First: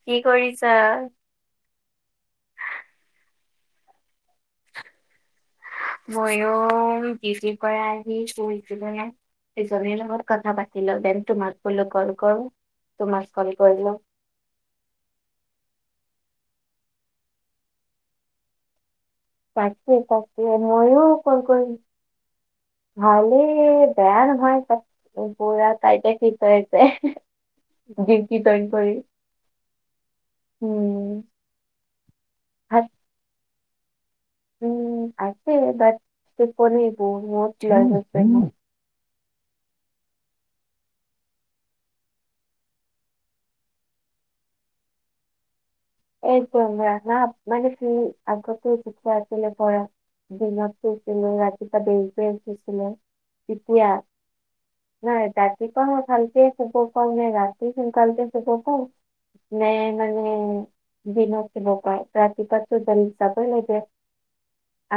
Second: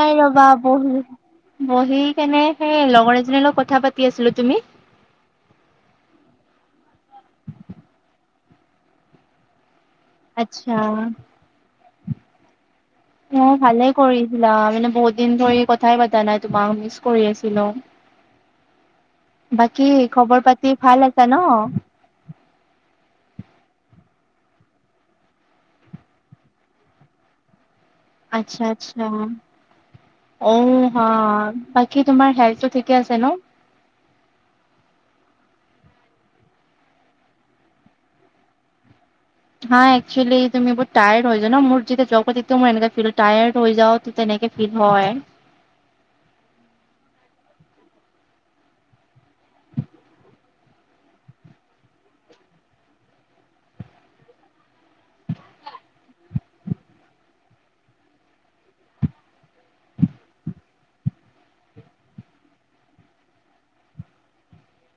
তাই কি ৰবা কৰিছা? বহি বহি কেনে সেই লগৰ এজনীৰ লগত কথা পাতি আছিলোঁ। তুমি? ময়ো ডিউটি পৰা আহি শুইছিলোঙে। সিজনীৰ লগত কথা আচ্ছা পাতিলো দেন তোমাক বোলো কল কৰোঁ। অঁ ভালে কৰিছিলা মানে বহুত দিন ধৰি কথাই পতা নাই তোমাক মিচ কৰি আছিলোঁ। তাকে খবৰ তাকে পাতি ভাল ময়ো আছা ন কল কৰিম ভলেই বেয়া নহয় এতিয়া। উম পুৰা তাইটে শি কৰিছে। [unintelligible] আচ্ছা আচ্ছা, অঁ উম হাঁ। কি তোমাৰ হেল্থটো ভাত ঠিকে আছে ন? উম, আছে বাত টোপনি বহুত [unintelligible] লৈ লৈছে ন। হাঁ একচুৱেলি তুমি বহুত টায়াৰ্ড হৈ যোৱা ন মোৰ যেতিয়া জবত একদম মোৰ এনেকুৱা ফিল টায়াৰ্ড হৈ যাঁও তো তেনেকে হিত হয়। এইটোমৰা ন মানে সি আগতে শিক্ষা আছিলে প়ৰা [unintelligible] দিনত শুইছিলো ৰাতিপুৱা দেৰিকৈ উঠিছিলো, তেতিয়া? নাই ৰাতিপুৱা মই ভালকে শুব পোৱা নাই ৰাতি সোনকালতে শুব ক [unintelligible] নে মানে দিনত দিব কয় ৰাতিপুৱাটো দেন যাবই লাগে।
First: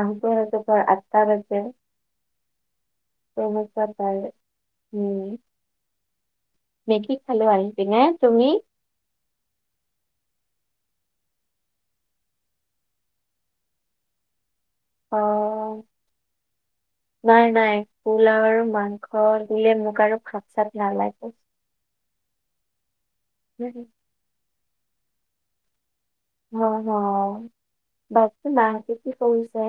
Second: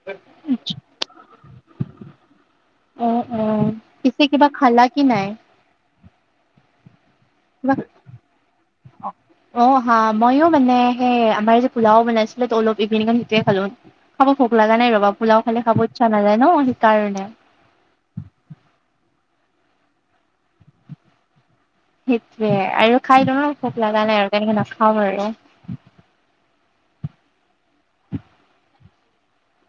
আহোঁতে ৰাতিপুৱা আঠটা বাজে। অ অ সমস্যাত পায় পিছে কিবা খালা কি নাই উম। মেগী খালো আহি পিনে, তুমি? অঁহ। অঁ হাঁ ময়ো মানে সেই আমাৰ যে পোলাও বনাইছিলে ত অলপ ইপিনে কন সেইটোৱে খালো। খাব ভোক লগা নাই ৰবা অ পোলাও খালে খাব ইচ্ছা নাযায় ন সেইকাৰণে [unintelligible] নাই নাই। পোলাও আৰু মাংস দিলে মোক আৰু ভাত চাত নালাগে। সেইটোৱে আৰু খাই তোমাৰ ভোক লগা নাই আৰু তেনেকে নাখাও আৰু। মও নাখাওঁ, বাকী মাহঁতি কি কৰিছে?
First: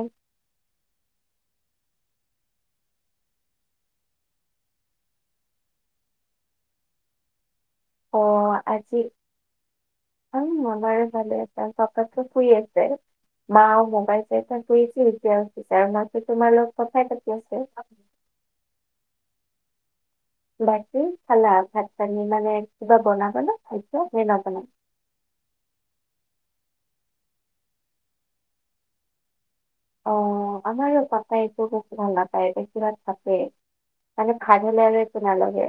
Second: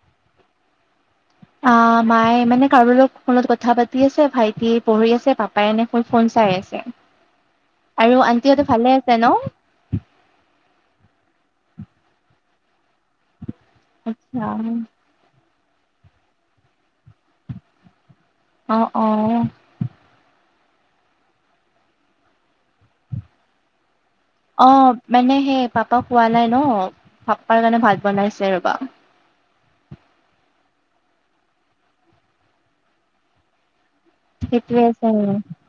আহ মায়ে মানে কাৰোবাৰ লগত ফোনত কথা পাতি আছে, ভাইটিয়ে পঢ়ি আছে, পাপায়ে এনে ফোন ফোন চাই আছে। অ আৰু আন্টিহঁতো ভালে আছে ন? অ আমাৰো ভাল আছে, পাপাটো শুই আছে, মা [unintelligible] মোবাইল আচ্ছা চাই-চাই শুই আছিলো আৰু মাতটো তোমাৰ লগত কথাই পাতি আছে [unintelligible] অঁ অঁহ। বাকী খালা ভাত পানী মানে কিবা বনাবা নে এতিয়া নে নবনোৱা? অ মানে সে পাপা খোৱা নাই ন, পাপাৰ কাৰণে ভাত বনাইছে ৰবা। অ আমাৰো পাপাইও একো ভাল নাপায় বেছিভাগ ভাতে [unintelligible] মানে ভাত সেইটোৱে হ'লে আৰু আছে একো নালাগে।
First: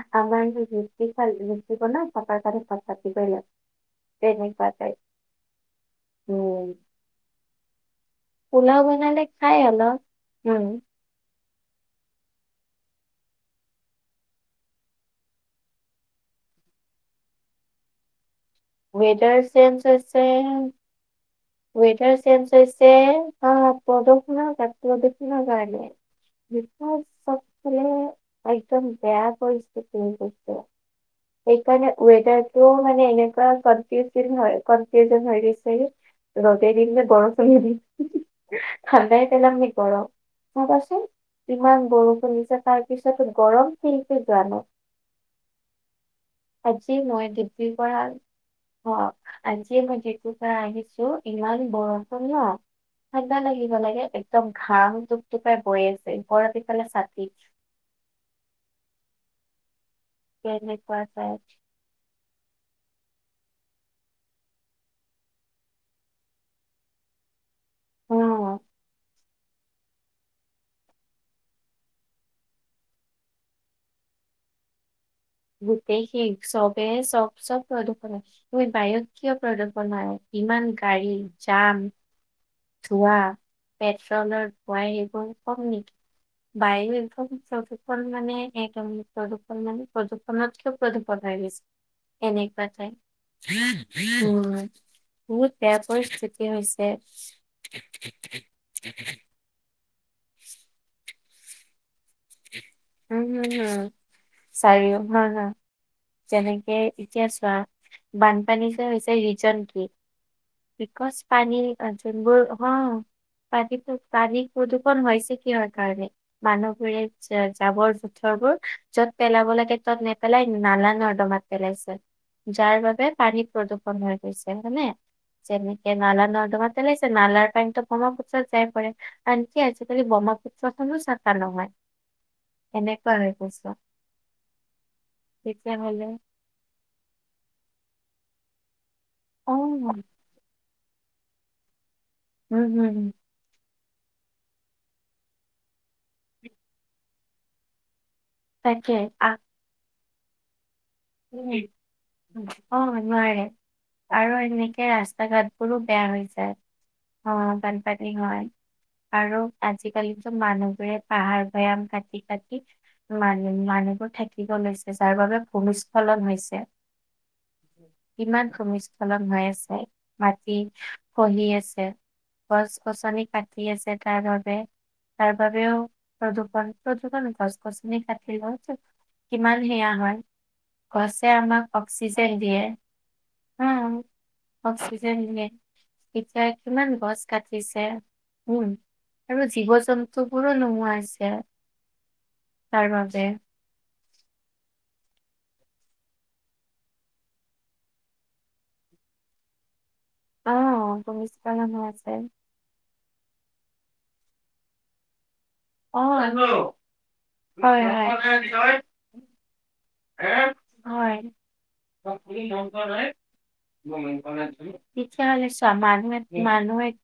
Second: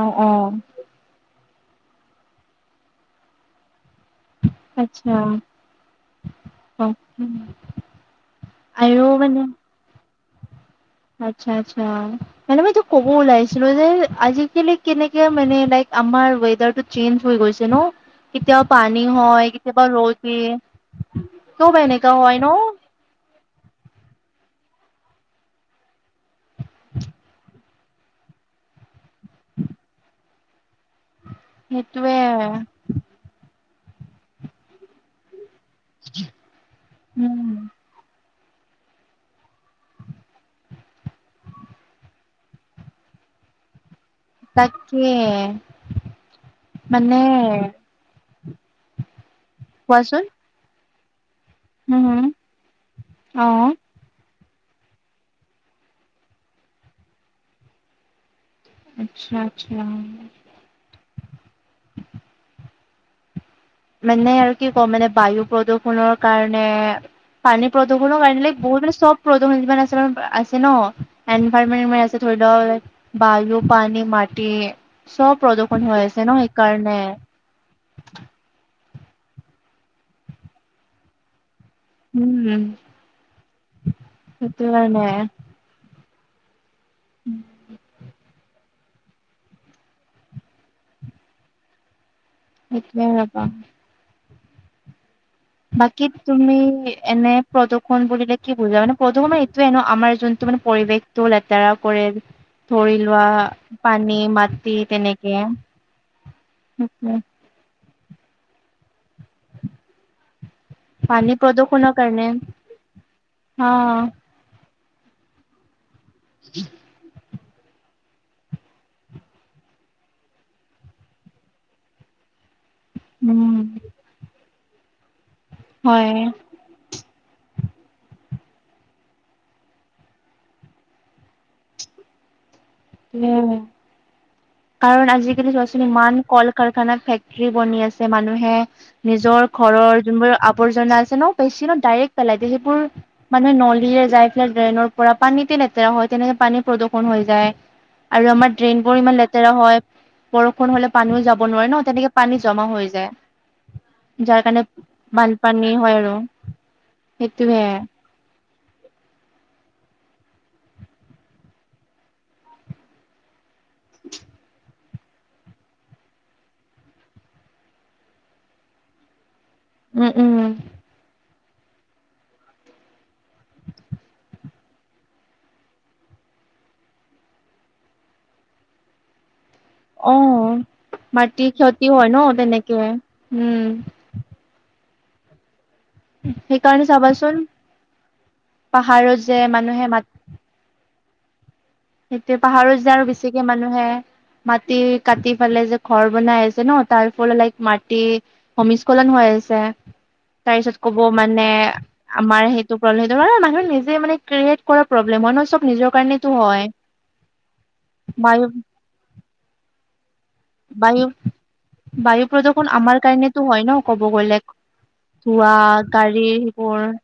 অ অ আমাৰ নো কি? [unintelligible] কি বনাৱ পাপাৰ কাৰণে ভাত পাতিব‌ই লাগিব [unintelligible] তেনেকুৱা টাইপ, আচ্ছা অও। উম। পোলাও বনালে খাই অলপ, উম। আচ্ছা আচ্ছা মানে মই এইটো ক'ব ওলাইছিলো যে আজিকালি কেনেকে মানে লায়েক আমাৰ ৱেডাৰটো চেঞ্জছ হৈ গৈছে ন? কেতিয়া পানী ৱেডাৰ হয় চেঞ্জ কেতিয়াবা ৰ'দ হৈছে। দিয়ে। কিয় বা এনেকা ৱেডাৰ হয় ন চেঞ্জ হৈছে, হা প্ৰদূষণো তাতকৈ অধিক প্ৰদূষণৰ কাৰণে [unintelligible] বিপদ চব ফালে একদম বেয়া পৰিস্থিতি হৈ গৈছে সেইকাৰণে সেইটোৱে ৱেডাৰটো মানে এনেকুৱা কনফিউজ হয়, কনফিউজন হৈ গৈছে ৰ'দেই দিম নে উম বৰষুণেই দিম, ঠাণ্ডাই পেলাম নে গৰম চাবাচোন ইমান বৰষুণ দিছে তাৰপিছতো গৰম কি তাকে আজি মানে মই ডিগ্ৰী পৰা অ আজিয়ে মই কোৱাচোন ডিগ্ৰী পা আহিছো ইমান হম বৰষুণ হম ন, ঠাণ্ডা অ লাগিব লাগে। একদম ঘাম টুপটুপাই পৰি আছে, ওপৰত এফালে ছাতি আচ্ছা-আচ্ছা কেনেকুৱা টাইপ মানে আৰু কি কম মানে বায়ু প্ৰদূৰষণৰ কাৰণে পানী প্ৰদূষণ অ কাৰণে বহুতৰে চব প্ৰদূষণমান যিমান আছে বাৰু আছে ন এনৰমেটে আছে ধৰি লওক [unintelligible] বায়ু, পানী, মাটি চব প্ৰদূষণ হৈ গোটেই আছে সেই ন চবে সেইকাৰণে চব-চব প্ৰদূষণ ওইত বায়ুত কিয় প্ৰদূষণ হয়, ইমান গাড়ী জাম উম ধোঁৱা পেট্ৰলৰ সেইটো ধোৱাই কাৰণে সেইবোৰ কম নি? বায়ু একদম প্ৰদূষণ মানে এইকাৰণে প্ৰদূষণ মানে প্ৰদূষনতকেও প্ৰদূষণ হৈ গৈছে এনেকুৱা যে সেইটোৱে ৰবা [unintelligible] উম বহুত বেয়া বাকী পৰিস্থিতি তুমি হৈছে। এনে প্ৰদূষণ বুলিলে কি বুজা মানে প্ৰদূষণ মানে এইটোৱেই ন আমাৰ যোনটো মানে পৰিৱেশটো লেতেৰা কৰে ধৰি উম লোৱা হম হম পানী, মাটি চাৰিও হা হা তেনেকে। যেনেকে এতিয়া চোৱা বানপানী যে হৈছে ৰিজন কি বিকজ পানী প্ৰদূষণৰ কাৰণে যোনবোৰ অ পানীটোক অ পানী প্ৰদূষণ হৈছে কিহৰ কাৰণে মানুহবোৰে জাবৰ-জোথৰবোৰ য'ত পেলাব লাগে তত নেপেলাই নলা-নৰ্দমাত পেলাইছে। যাৰ বাবে পানী উম, প্ৰদূষণ হৈ গৈছে হয়নে যেনেকে হয় নালা নৰ্দমাত পেলাইছে নালাৰ পানীত ব্ৰহ্মপুত্ৰত যাই পৰে আনকি আজিকালি ব্ৰক্ষ্মপুত্ৰ খনো চাফা নহয়। এনেকুৱা হৈ সেয়াই। গৈছে। কাৰণ আজিকালি চোৱাচোন তেতিয়াহলে ইমান কল কাৰখানা ফেক্টৰী বনি আছে মানুহে, নিজৰ অ উম ঘৰৰ যোনবোৰ আৱৰ্জনা আছে ন বেছি ন ডাইৰেক্ট পেলাই দিয়ে হম সেইবোৰ হম, মানে নলীয়েৰে যাই পেলে ড্ৰেইনৰ পৰা পানীতে লেতেৰা হয় তেনেকে পানীৰ প্ৰদূষণ হৈ যায়। আৰু আমাৰ ড্ৰেইন তাকে বোৰ ইমান আহ লেতেৰা হয়। বৰষুণ হলে পানীও যাব নোৱাৰে ন তেনেকে পানী জমা অ হৈ নোৱাৰে যায়। আৰু যাৰ কাৰণে এনেকে ৰাস্তা বানপানী ঘাটবোৰো হয় বেয়া আৰু হৈ যায়। অ', সেইটোহে [unintelligible] হয় আৰু আজিকালিতো মানুহবোৰে পাহাৰ ভৈয়াম কাটি কাটি মানুহ মানুহবোৰ ঠাকিব লৈছে যাৰ বাবে ভূমি স্খলন হৈছে কিমান ভূমিস্খলন হৈ আছে উম উম মাটি খহি আছে গছ গছনি কাটি আছে তাৰ বাবে তাৰ বাবেও প্ৰদূষন প্ৰদূষন গছ গছনি কাটিলেও টো কিমান সেয়া অ হয় গছে মাটি আমাক ক্ষতি হয় ন অক্সিজেন দিয়ে তেনেকে হো উম অক্সিজেন দিয়ে। এতিয়া সেইকাৰণে কিমান গছ চাবাচোন কাটিছে উম পাহাৰত যে আৰু জীৱ মানুহে মাত জন্তু বোৰো নোহোৱা হৈছে। সেইটোয়ে পাহাৰো তাৰ যে আৰু বাবে বেছিকে মানুহে, মাটি -কাটি পেলাই যে ঘৰ বনাই আছে ন' তাৰ ফল লাইক মাটি। ভূমিস্খলন হৈ আছে অ তাৰপিছত কব মানে, ভূমিস্খলন হৈ আছে আমাৰ সেই। প্ৰব্লেম হয় মানুহে নিজে মানে ক্ৰিয়েট কৰা প্ৰব্লেম মানুহ চব নিজৰ কাৰণেতো হয়। বায়ু হয়-হয়। বায়ু। হয় বায়ু প্ৰদূষণ আমাৰ কাৰণেতো হয় ন' ক'ব গলে তেতিয়াহ'লে ধোৱা চোৱা মানুহ গাড়ী সেইবোৰ। মানুহে [inaudible]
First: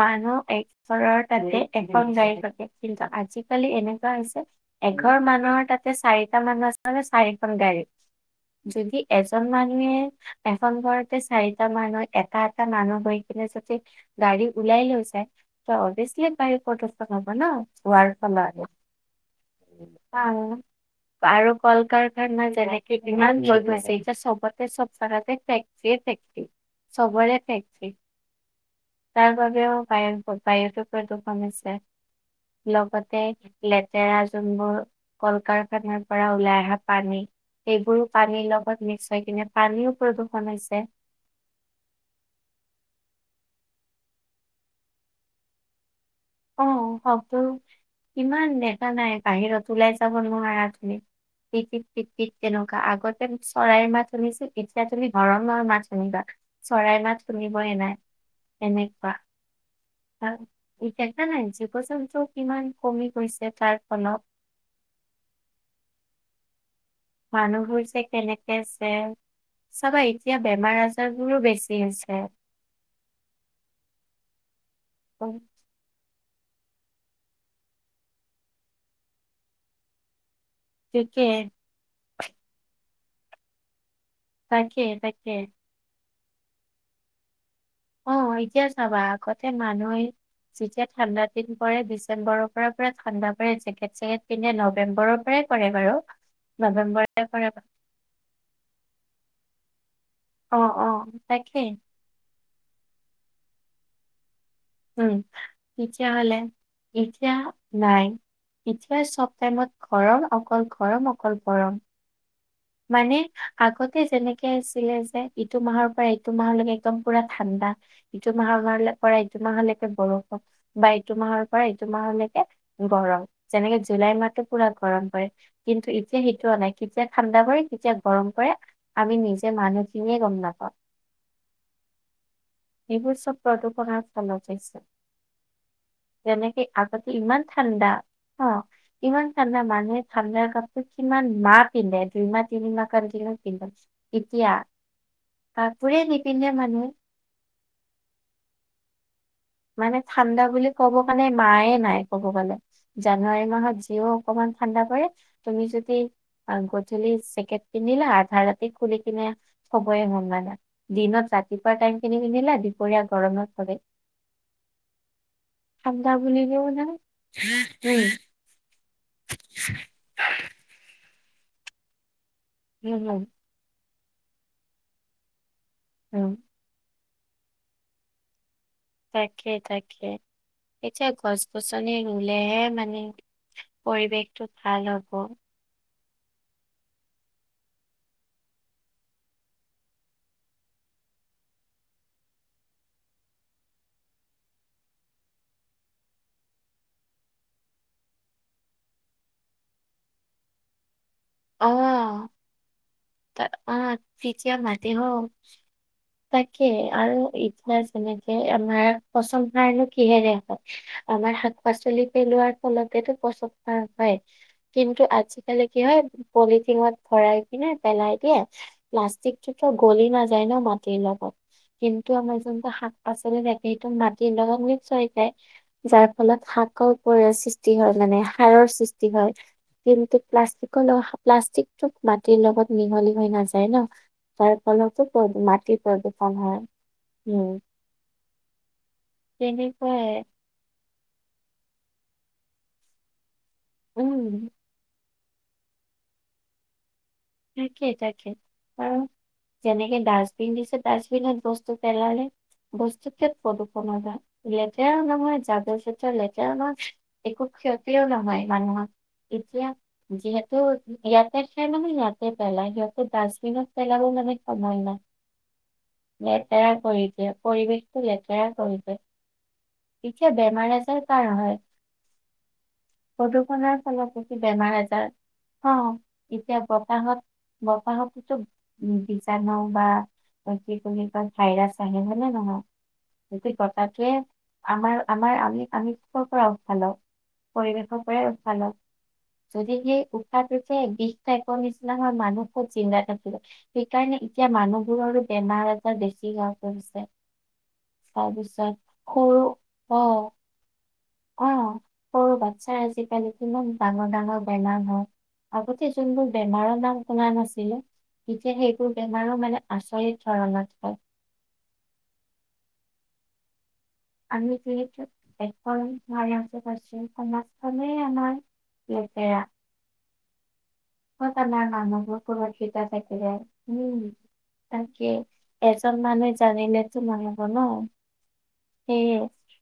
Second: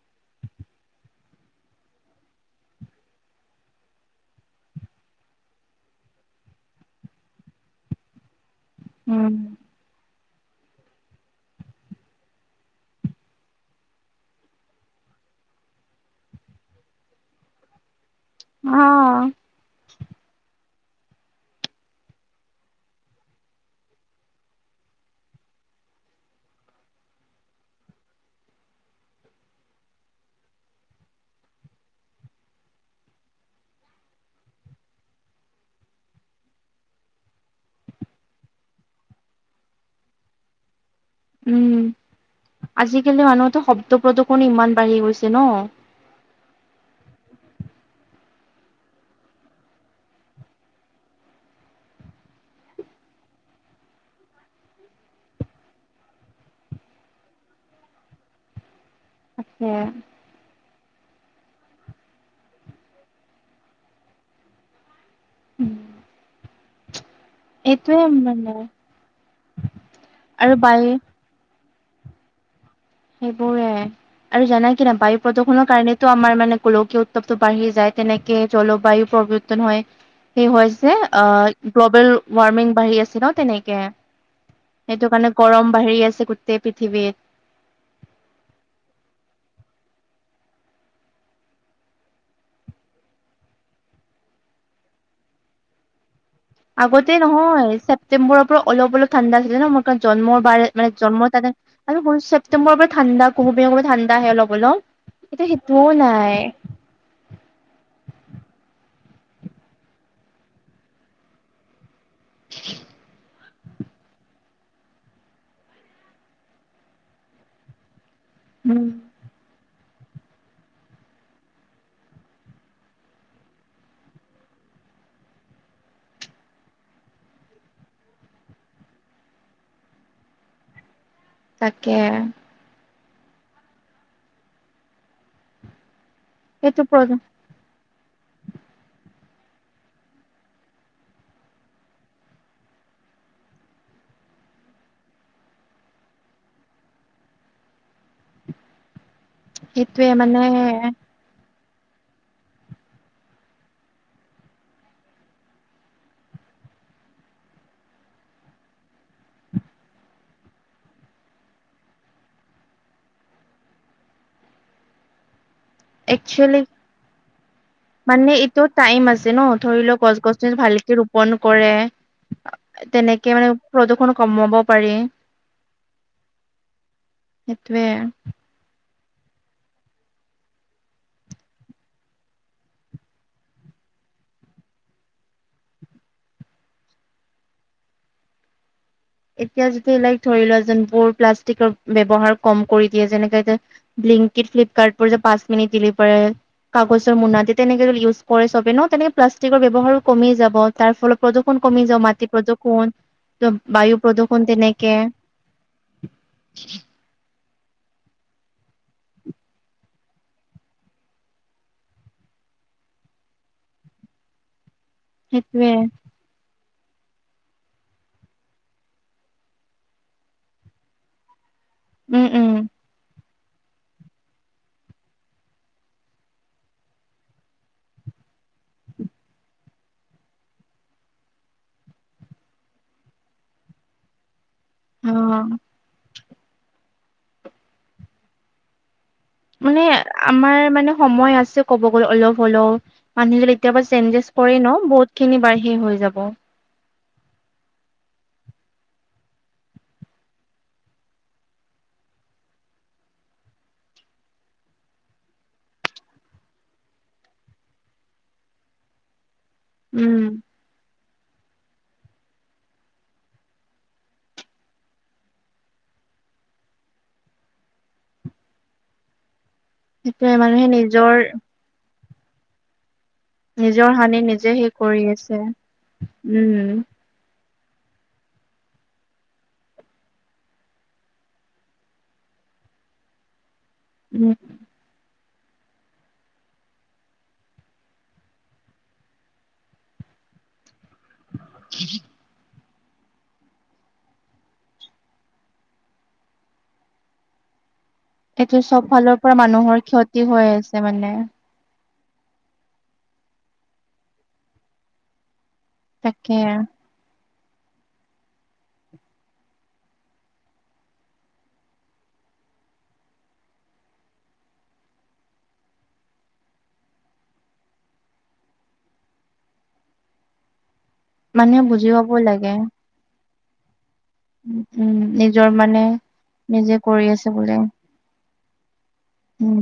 মানুহ এক ঘৰৰ তাতে এখন গাড়ী থাকে, কিন্তু আজিকালি এনেকুৱা হৈছে এঘৰ মানুহৰ তাতে চাৰিটা মানুহ আছে। মানে চাৰিখন গাড়ী যদি উম এজন মানুহে। এখন ঘৰতে চাৰিটা মানুহ এটা এটা মানুহ হৈ কিনে যদি। গাড়ী ওলাই লৈ যায়, ত অভিয়েচলি বায়ু প্ৰদূষণ হব ন। [inaudible] ফালা অ আহ আৰু কল -কাৰখানা যেনেকে কিমান হৈ গৈ আছে। এতিয়া চবতে চব জাগাতে ফেক্টৰী এ ফেক্টৰী। চবৰে ফেক্টৰী। তাৰ বাবেও বায়ুৰ বায়ুতো প্ৰদূষণ আছে। লগতে লেতেৰা যোনবোৰ কল কাৰখানাৰ পৰা ওলাই অহা পানী সেইবোৰো পানীৰ লগত মিক্স হৈ কিনে পানীও প্ৰদূষণ হৈছে। উম আজিকালি মানুহতো শব্দ প্ৰদূষণো ইমান বাঢ়ি গৈছে ন'। অ' শব্দ ইমান দেকা নাই বাহিৰত ওলাই যাব নোৱাৰা তুমি। পিত- পিত- পিত- পিত তেনেকুৱা আগতে চৰাইৰ মাছ শুনিছো এতিয়া তুমি হৰনৰ মাত শুনিবা। চৰাই মাত শুনি বই নাই এনেকুৱা। তাকে। হয়। দেখা নাই জীৱ জন্তু কিমান কমি গৈছে তাৰ ফলত। উম। মানুহবোৰ যে মানে কেনেকে আছে চাবা এতিয়া আৰু বেমাৰ বায়ু আজাৰ। বোৰো বেছি হৈছে। সেইবোৰে আৰু জানা কি না বায়ু প্ৰদূষণৰ কাৰণে। টো আমাৰ মানে গোলকীয় উত্তৱতটো বাঢ়ি যায় তেনেকে জলবায়ু প্ৰৱৰ্তন হয়। তাকে গ্ল'বেল ৱাৰ্মিং বাঢ়ি আছে ন তেনেকে তাকে সেইটো কাৰণে তাকে গৰম। বাঢ়ি আছে গোটেই পৃথিৱীত। অ' এতিয়া চাবা আগতে মানুহে যেতিয়া ঠাণ্ডা দিন পৰে, ডিচেম্বৰৰ পৰা পৰা ঠাণ্ডা পৰে জেকেট চেকেট পিন্ধে নৱেম্বৰৰ পৰা কৰে বাৰু। আগতে নৱেম্বৰে কৰে নহয় ছেপ্তেম্বৰৰ পৰা অলপ অলপ ঠাণ্ডা আছিলে। জন্মৰ বাৰে অ', মান অ', জন্ম তাতে তাকেই আৰু ছেপ্তেম্বৰৰ পৰা ঠাণ্ডা কুহুমীয়া ঠাণ্ডা আহে অলপ অলপ উম, এতিয়া সেইটোও তেতিয়াহ'লে নাই। এতিয়া নাই এতিয়া চব টাইমত গৰম অকল গৰম অকল গৰম। মানে আগতে যেনেকে আছিলে যে ইটো মাহৰ পৰা এইটো মাহলৈকে একদম পুৰা ঠাণ্ডা। ইটো মাহ উম পৰা ইটো মাহলৈকে বৰষুণ। বা এইটো মাহৰ পৰা এইটো মাহলৈকে গৰম যেনেকে জুলাই মাহটো পুৰা গৰম কৰে। কিন্তু এতিয়া সেইটো নাই কেতিয়া। ঠাণ্ডা পৰে কেতিয়া গৰম কৰে আমি নিজে মানুহ খিনিয়ে গম নাপাওঁ। তাকে, সেইবোৰ চব প্ৰদূৰ্ষণৰ ফলত হৈছে যেনেকে সেইটো প্ৰ আগতে ইমান। ঠাণ্ডা অ' ইমান ঠাণ্ডা মানুহে ঠাণ্ডা কাপোৰ কিমান মাহ পিন্ধে দুই মাহ তিনিমাহ কাৰ পিন্ধে। এতিয়া কাপোৰে নিপিন্ধে মানুহে। মানে ঠাণ্ডা বুলি ক'ব কাৰণে মায়ে নাই ক'ব গ'লে। জানুৱাৰী মাহত যিও অকমান ঠাণ্ডা পৰে তুমি যদি গধূলি চেকেট পিন্ধিলা আধা ৰাতি খুলি কিনে খবয়ে মন মানা দিনত ৰাতিপুৱা টাইম কিনি পিন্ধিলে দুপৰীয়া গৰমত থলে। ঠাণ্ডা একচুৱেলি বুলিও নাই। মানে এইটো টাইম আছে ন ধৰি লও গছ-গছনি ভালকে ৰোপন কৰে। উম উম উম তেনেকে মানে প্ৰদূৰ্ষণ কমাব পাৰি। উম। সেইটোয়ে। তাকে, তাকে। এতিয়া গছ গছনি ৰুলেহে মানে পৰিৱেশটো ভাল হ'ব। এতিয়া যেতিয়া লাইক ধৰি লোৱা যেন বোৰ প্লাষ্টিকৰ ব্যৱহাৰ কম কৰি দিয়ে যেনেকে ব্লিংকিড ফ্লিপকাৰ্ট বোৰ যে পাঁচ মিনিট দিল পাৰে। কাগজৰ মুনা দি তেনেকে ইউজ কৰে চবে ন তেনেকে প্লাষ্টিকৰ ব্যবহাৰো কমেই যাব। তাৰ ফল প্ৰদূষণ কমি যাওঁ মাটি প্ৰদূষণ। ত অ বায়ু প্ৰদূষণ তেতিয়া মাতি তেনেকে হ তাকে আৰু যেনেকে আমাৰ পচন্দ নাৰলে কিহে দে হয়। আমাৰ শাক পাচলি পেলোৱাৰ ফলতেো প্ৰচন‌ সাৰ‌ হয়। কিন্তু আজিকালি সেইটোয়ে কি হয় পলিথিনত ভৰাই কিনে পেলাই দিয়ে প্লাষ্টিকটোতো গলি নাযায় ন মাটিৰ লগত কিন্তু উম আমাৰ উম শাক পাচলি থাকে সেটো মাটি লগত মিক্স হৈ যায়। যাৰ ফলত শাকৰ পৰিৰ সৃষ্টি হয় মানে সাৰৰ সৃষ্টি হয়। কিন্তু প্লাষ্টিকৰ লগ প্লাষ্টিকটোক মাটিৰ লগত মিহলি হৈ না যায় ন তাৰ ফলততো অ মাটিত প্ৰদূষণ হয় উম। মানে তেনেকুৱাই আমাৰ মানে সময় আছে কব গ'লে অলপ হলও। মানুহ যদি এতিয়াৰ পৰা চেঞ্জেছ উম, কৰেই ন বহুত খিনি বাহিৰ হৈ যাব। তাকেই তাকেই। আৰু যেনেকে ডাষ্টবিন দিছে ডাষ্টবিন বস্তু পেলালে বস্তুত প্ৰদূষণ যায় লেতেৰা নহয় যাব লেতেৰা নহয় একো ক্ষতিও নহয় মানুহক এতিয়া উম, যিহেটো ইয়াতে শেষ নহয় জানো! পেলাই দিয়ক ডষ্টবিন পেলাবলে সময় নাই। লেতেৰা কৰি দিয়ে পৰিৱেশটো লেতেৰা কৰি দিয়ে। এতিয়া সেইটোয়ে মানুহে বেমাৰ আজাৰ নিজৰ কাৰ হয়? প্ৰদূষণৰ নিজৰ ফলত হানি বছি নিজে সেই বেমাৰ কৰি আজাৰ আছে। হ এতিয়া উম বতাহত বতাহত টোত বীজাণু বা কি বুলি কয় ভাইৰাছ আহে হয় নে নহয়, কথাটোৱে উম আমাৰ আমাৰ আমি আমি কৰ পৰা উশা লও পৰিৱেশৰ পৰাই উশা লও। যদি সেই উশাহটোতে বিষ টাইপৰ নিচিনা হয় মানুহ কত জিন্দা থাকিব। সেইকাৰণে এতিয়া মানুহবোৰৰো বেমাৰ আজাৰ বেছি হৈ পৰিছে। এইটো চব ফালৰ পৰা সৰু মানুহৰ অ ক্ষতি হৈ আছে মানে। অ সৰু বাচ্ছাৰ আজিকালি কিমান ডাঙৰ ডাঙৰ বেমাৰ হয়। আগতে যোনবোৰ তাকে বেমাৰৰ নাম শুনা নাছিলো তেতিয়া সেইবোৰ বেমাৰো মানে আচৰিত ধৰণত হয়। আমি যিহেতু এখন সমাজত আছোঁ সমাজখনে আমাৰ লেটেৰা। [unintelligible] মানুহে বুজি পাব লাগে। উম তাকে নিজৰ মানে এজন মানুহে নিজে জানিলেতো কৰি আছে নহব বোলে ন' সেয়ে। উম,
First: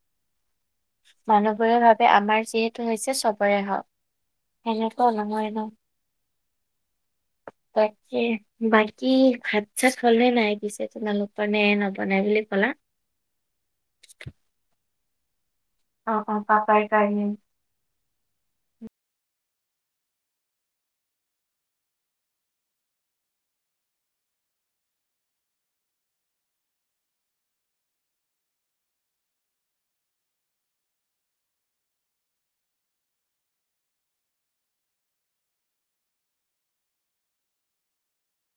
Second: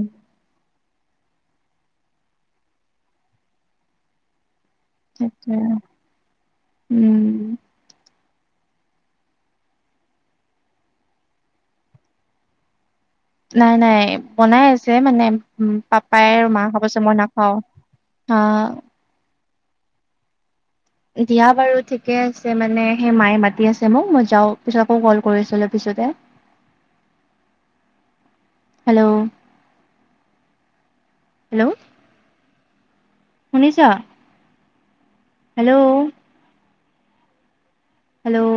মানু্হবোৰে ভাৱে আমাৰ যিহেতু হৈছে চবৰে হওক হেনে- ত' নহয় সেইটোৱে ন'। উম তাকে বাকী ভাত- চাত হল নে নাই পিছে তোমালোকৰ নে নবনাই বুলি ক'লা? নাই- নাই বনাই আছে মানে অ', পাপাই অ', আৰু মা পাপাই খাবজে মই কাৰণে নাখাওঁ। আ দিয়া বাৰু ঠিকে আছে মানে সেই মায়ে মাতি আছে মোক মই যাওঁ পিছত আকৌ ক'ল কৰি আছোঁ অলপ পিছতে। [inaudible] হেল্ল', হেল্ল', শুনিছ? Hello, hello,